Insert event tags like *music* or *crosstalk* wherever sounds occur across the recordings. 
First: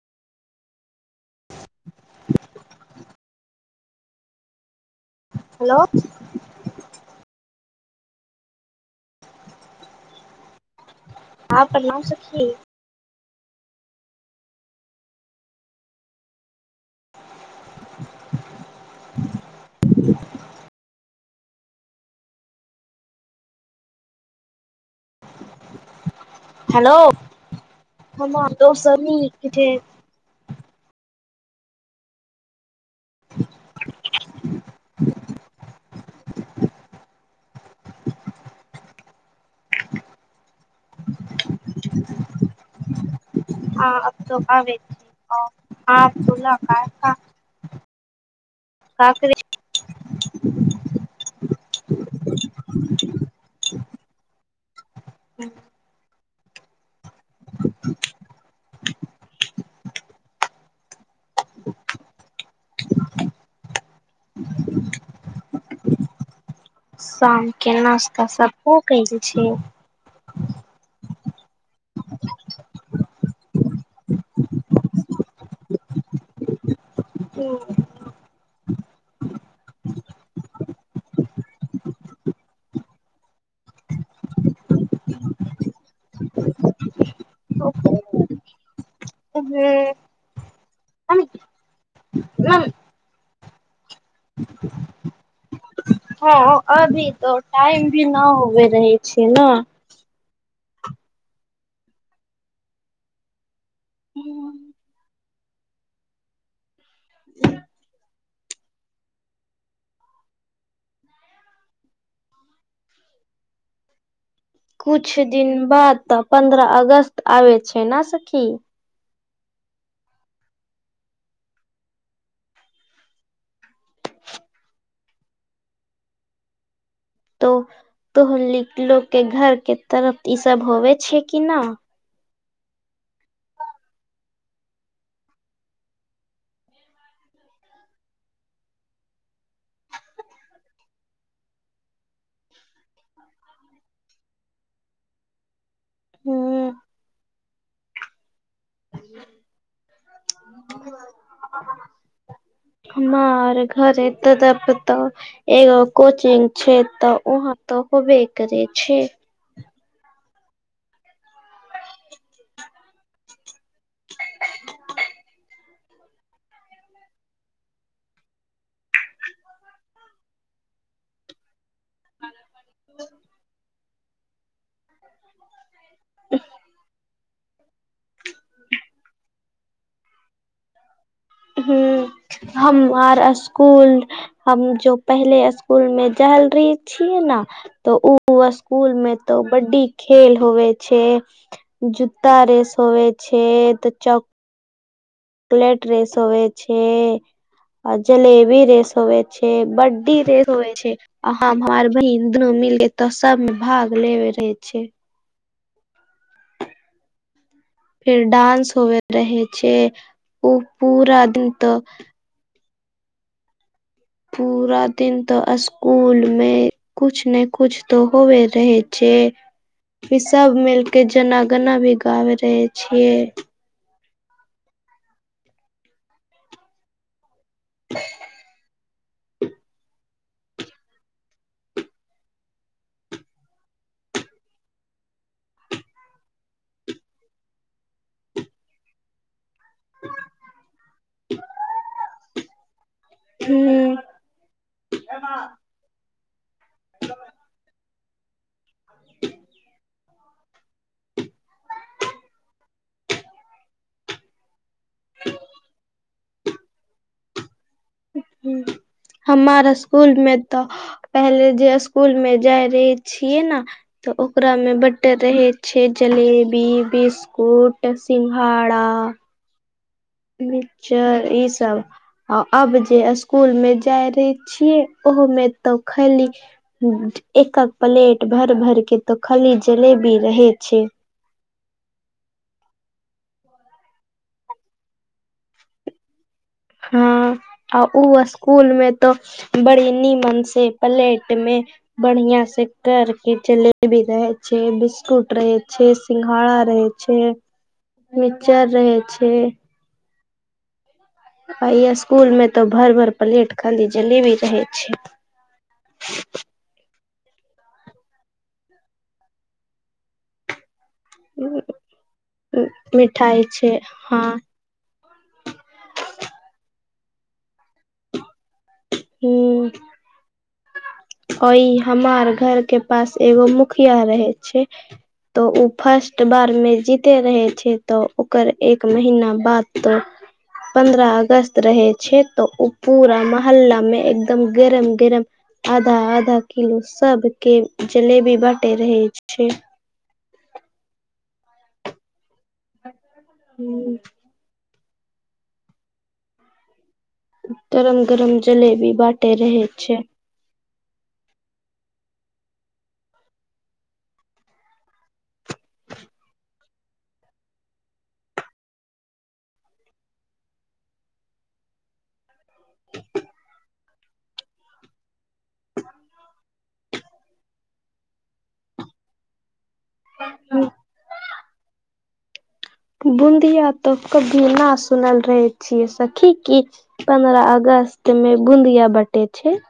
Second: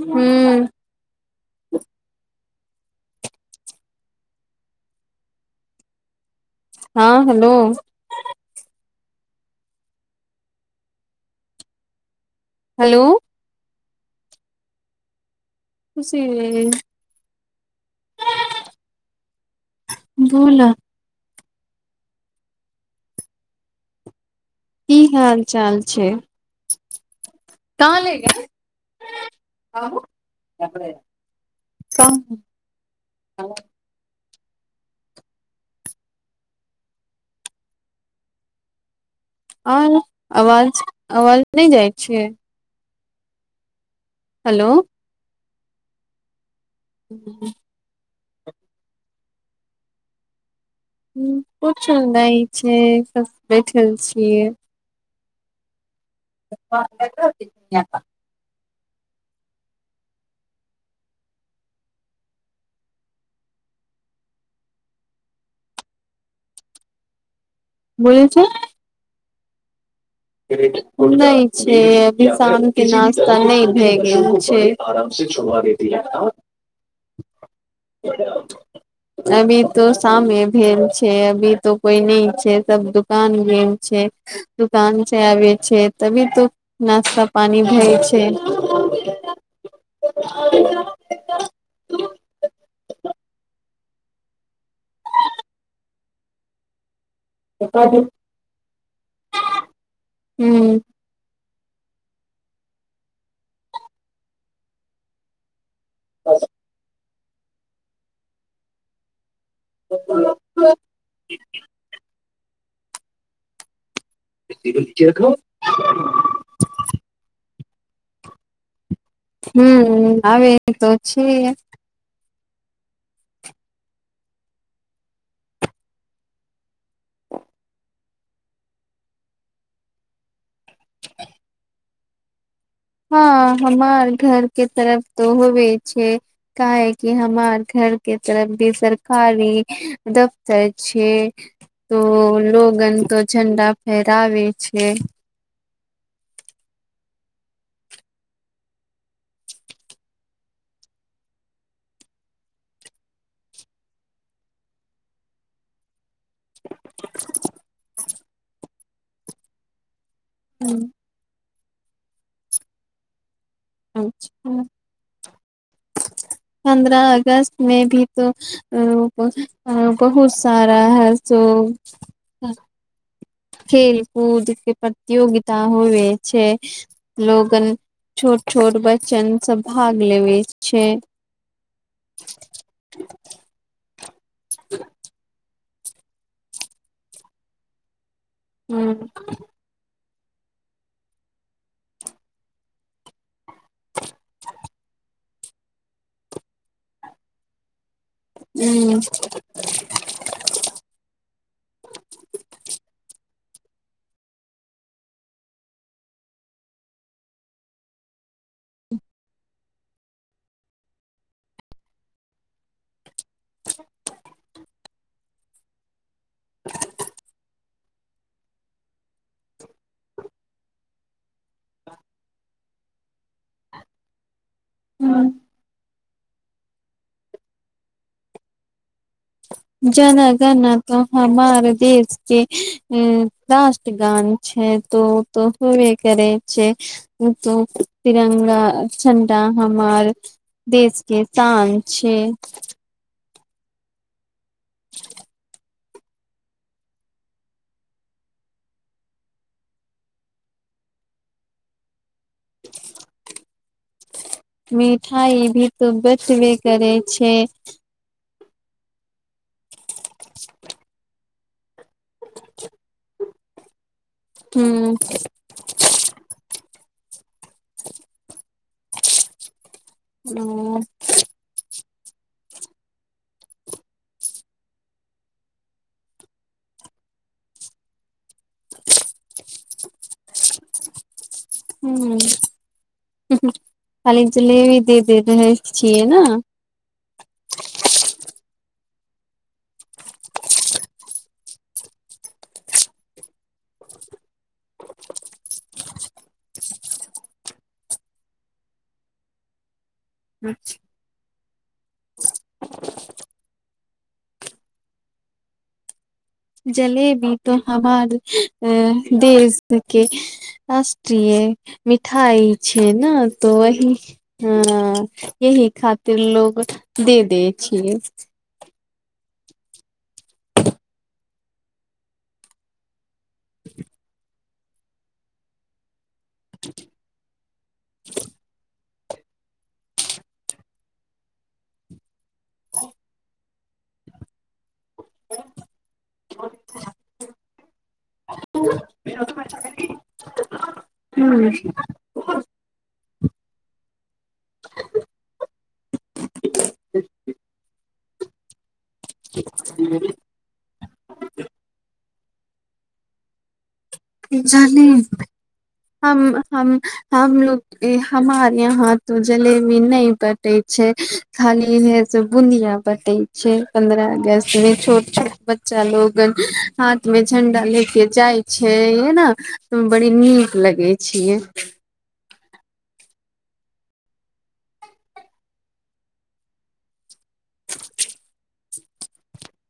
हू हेलो हँ हेलो *inaudible* हाँ प्रणाम सखी हेलो किसी *unintelligible* बोल न की हाल चाल छै हमर कहां दोस्त नीक छै और आवाज आवाज नहि जाइ छियै हँ आब त हेलो आबे छै ओ आ बोल ना *inaudible* हू *inaudible* का करै छी *unintelligible* कुछ नहि छै सब बैठल छियै ह न *inaudible* *unintelligible* साम *unintelligible* के नास्ता बोलै छै सब भौ गैल छे *inaudible* नय छै अभी शाम के नास्ता नै भए गेल छै आराम से सोभा देती है ओ *unintelligible* *inaudible* अभी तो शामे भेल छै अभी तो कोई नहि छै सब दुकान गेल छै दुकान से आबे छै तभी तो नाश्ता पानी भेल छै उहे आ *inaudible* एक तऽ *unintelligible* हँ अभी तो टाइम भी न होवे रहे छै न हू ह *inaudible* हच *unintelligible* *inaudible* ब *unintelligible* कुछ दिन बाद तऽ पन्द्रह अगस्त आबे छै ने सखी हू आबे त छियै तो तो लोक के घर के तरफ ई सब होवे छै कि न हँ हमार घर के तरफ तो होबे छै काहे कि हमार घर के तरफ भी सरकारी दफ्तर छै तो लोगन त झंडा फेहरावे छै हू ह *inaudible* हमार घर तऽ प त *unintelligible* एगो कोचिंग छै तऽ वहां ते होबे करे छै हूं अच्छा पन्द्रह अगस्त मे भी औ औ बहुत सारा है सो *inaudible* खेल कूद के प्रतियोगिता ता होबे छै लोगन छोट छोट बच्चन सब भाग लेबे छै हुँ हमआर स्कूल स्कूल हम जो पहले स्कूल मे जैल रेहय छीयै न तो उ ओ स्कूल ह मे तो बड्डी खेल होवे छै जूत्ता रेस होवे छै त चॉक चॉकलेट रेस होवै छै आ जलेबी रेस होेवै छै बड धीर होेबे छै आ हम हमर बहिन दुनू मिलके तो सब मे भाग लेवे रहे छै फेर डांस होवे रहै छै उ पूरा दिन तऽ *inaudible* पूरा दिन तऽ स्कूल मे कुछ नै कुछ त होबे रहे छै की सभ मिलके जेना गना भी गाबे रहै छियै हँ *inaudible* जना गना तऽ हमार देश के राष्ट्रगान छै तो उ तो होबे करै छै उ तो तिरंगा झंडा हमार देश के शान छै हूँ *inaudible* *inaudible* *inaudible* मिठाई भी तऽ बटबे करे छै हमार स्कूल मे तऽ पहिले जे स्कूल मे जाय रहे छिये न तऽ ओकरा मे हूँ बडे रहे छे जलेबी बिस्कुट सिंघाड़ा ओ मिक्चर ई सब आ आब जे स्कूल मे जाय रहे छियै ओहो मे तऽ खैली एक हक प्लेट भैर भैर के तो खाली जलेबी रहे छै हूँ हूँ हूँ खाली जलेबी दे दे रहै छियै न हँ आ ओ स्कूल मे तो बड़ी नीमन से प्लेट मे बढ़िया सँ कर के जलेबी रहे छै बिस्कुट रहे छै सिंघाड़ा रहे छै छै मिक्चर रहे छै अच्छा आइ स्कूल मे तऽ भर भर प्लेट खाली जलेबी रहे छै *inaudible* जलेबी त हमार देश के राष्ट्रिये मिठाइ छिये न मिठाई तऽ छै वही हँ ह यही खातिर लोग दे दै छियै हूँ ओ ई हमर घर के पास एगो मुखिया रहै छै तऽ उ फर्स्ट बार मे जीते रहे छै तऽ ओकर एक एक महिना बाद तो पन्द्रह अगस्त रहै छै तऽ ओ पूरा माह हल्ला मे एकदम गरम गरम आधा आधा किलो सब के जलेबी बाँटे रहे छै हू हू *unintelligible* गरम गरम जलेबी बा *unintelligible* कि जालेबी हम हम हमलोग हमार यहाँ तो जलेबी नहि बटै बटै छै खाली इहे सब बुनिया बटै छै पंन्द्रह अगस्त मे छोट छोट बच्चा लोगन हाथ मे झण्डा ले के जाइ छै है न बड़ी नीक लगै छियै बुंदिया तो कभी ना सुनल रहे छियै सखी की पन्द्रह अगस्त मे बुंदिया बटे छै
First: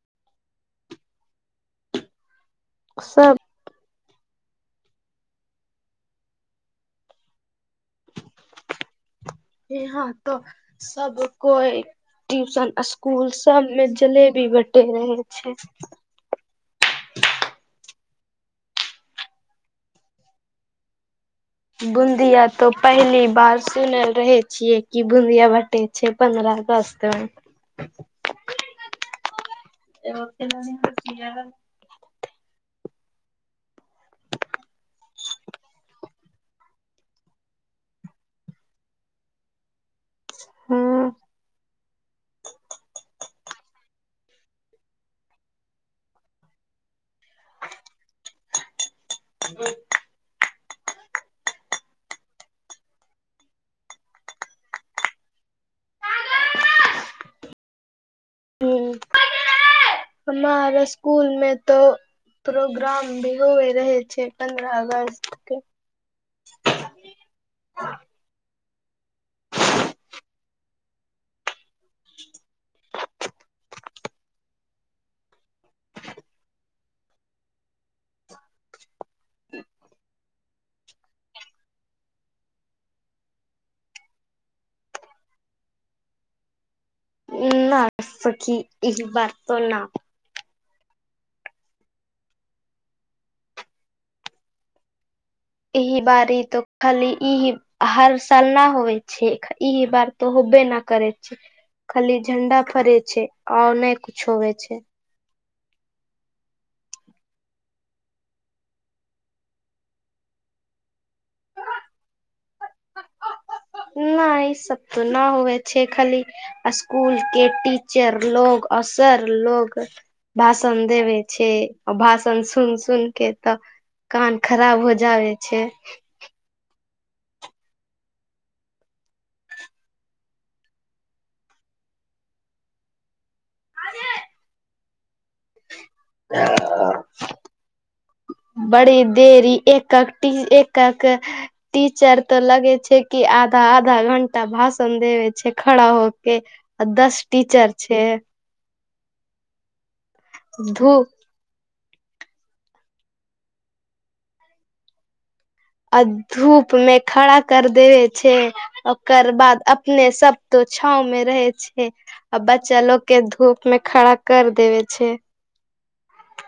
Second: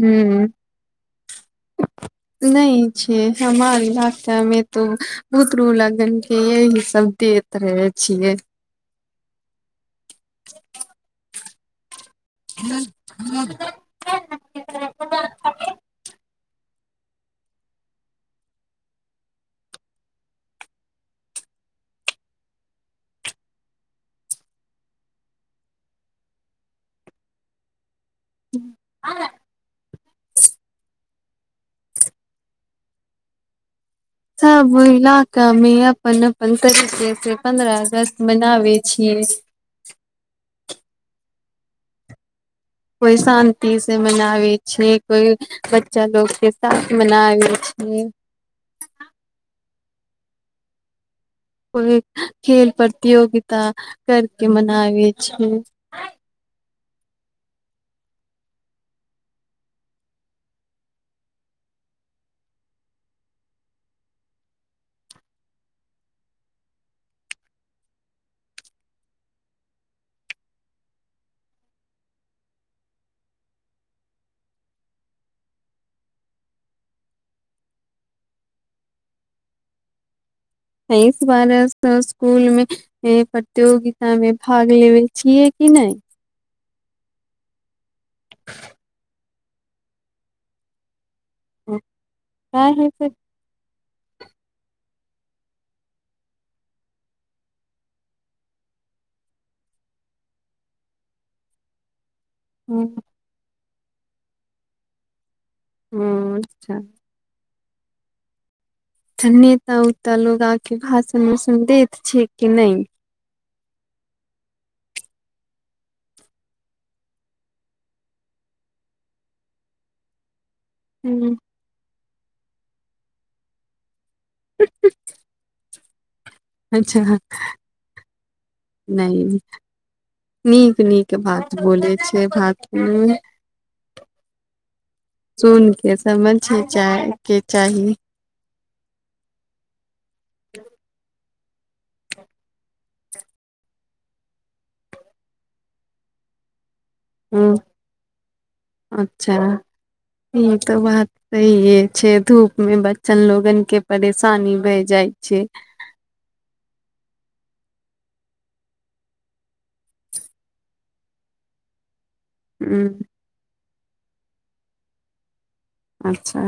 हू नहि छै सब हमर इलाका में तो बुतरू लोगन के यही सब देत रहे छिये यहां तऽ सब कोइ ट्यूशन स्कूल सब में जलेबी बटे रहे छै बूंदिया तो पहली बार सुनल रहे छियै कि बूंदिया बटै छ पन्द्रह अगस्त के हाॅ *unintelligible* सब इलाका मे अपन अपन तरीके से पन्द्रह अगस्त मनावे छियै हँ कोइ शान्ति से मनाबै छै कोइ बच्चा लोकगके साथ मनाबै छै हं को खेल प्रतियोगिता करके मनाबै छै हं हमार स्कुलमे तऽ प्रोग्राम भी होे रहे छै पंन्द्रह अगस्त के *inaudible* इस बार स्कूलमे ह प्रतियोगिता मे भाग लेबे छियै कि नहि ना सखी ई बररतो ना ह हँ ह छै इह बारी तऽ खाली ईही हर साल नहि होइ छै ई बार तऽ होबे नहि करै छी खाली झंडा फरे छै आर नहि कुछो होे छै ह्म अच्छा तऽ नेता उता लोग आ के भाषण उसन देैत छै कि नहि नहि ई सब तऽ न हुए छै खाली स्कूल के टीचर लोग असर लोग भाषण देबै ह छै ओ भाषण सुन सुन के तऽ कान खराब हो जाबे छै अच्छा नहि नीक नीक बात बोलै छै बात आाज सून के समझ के चाही बड़ी देरी एककी एक एक टीचर तऽ लगै छै कि आधा आधा घंटा भाषण देवे छै खड़ा हो कै आ दस ओ टीचर छै अच्छा इ त धू बात सहिये छै धूप मे बच्चन लोगन के परेशानी भए जाइ छै आ धूप मे खड़ा कर देवे छै ओकर बाद अपने सब तो छाँव मे रहै छै आ बच्चा हूँ लोग के धूप मे खड़ा कर देवे छै अच्छा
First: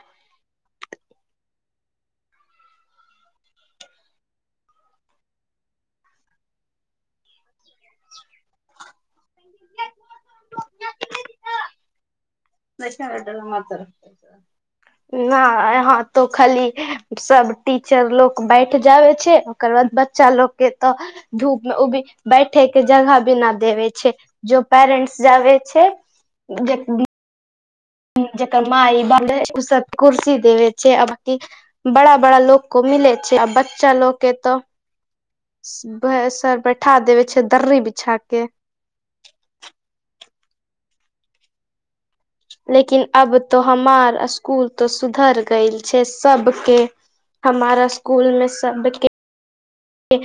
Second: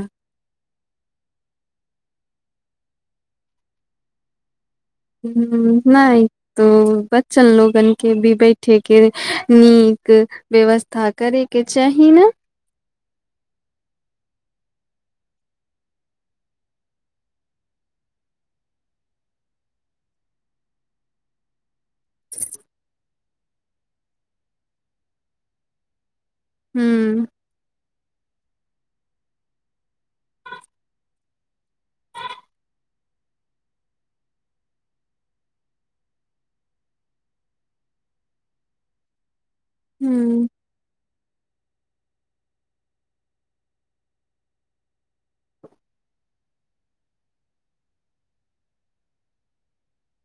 हुँ नहि तो बच्चल लोगन के भी बैठेके नीक व्यवस्था करैके चाही न पैसा के डर हमरा तर ना यहा तो खाली सब टीचर लोक बैठ जाबे छै ओकर बाद बच्चा लोग के तऽ धूप मे उबि बैठे के जगह भी न देबे छै जो पेरेंट्स जाबे छै जेक बि हूँ जेकर माइ बाबु रहै उ सब कुर्सी देबे छै आ बाकी बड़ा बड़ा लोक को मिले छै आ बच्चा लोक के तऽ बे सर बैठा देबै छै दर्री बिछा के हूँ लेकिन अब तो हमार स्कूल तो सुधर गेल छै सबके हमार स्कूल मे सब के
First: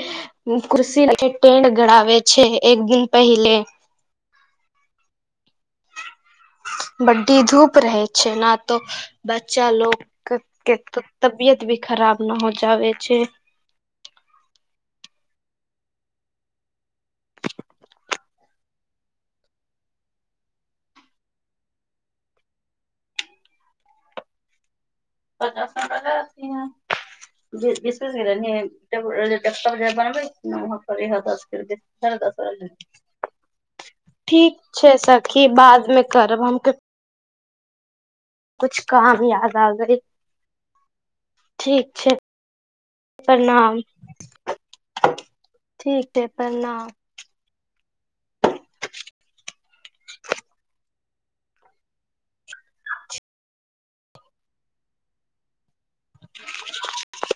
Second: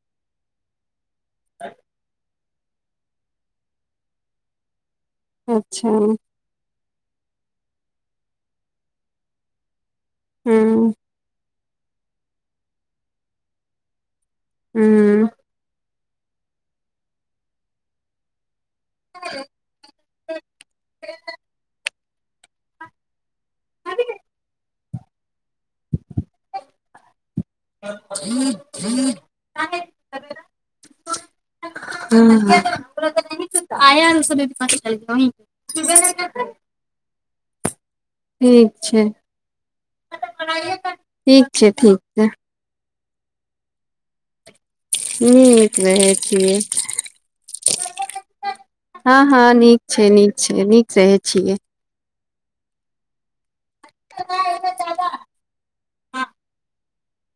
कुर्सी *unintelligible* फेर टेंट गड़ावे छै एक दिन पहिले अच्छा बड्डी धूप रहै छै न तो बच्चा लोक के हूँ *unintelligible* तबियत भी खराब न हो जाबे छै हूँ *inaudible* *inaudible* *unintelligible* *unintelligible* ठीक छै सखी बादमे करब हम *inaudible* ठीक कुछ छै काम याद आ गई ठीक छै प्रणाम नीक ठीक रहै छै छियै प्रणाम हँ हँ नीक छै नीक छै नीक रहै छियै *inaudible* *inaudible*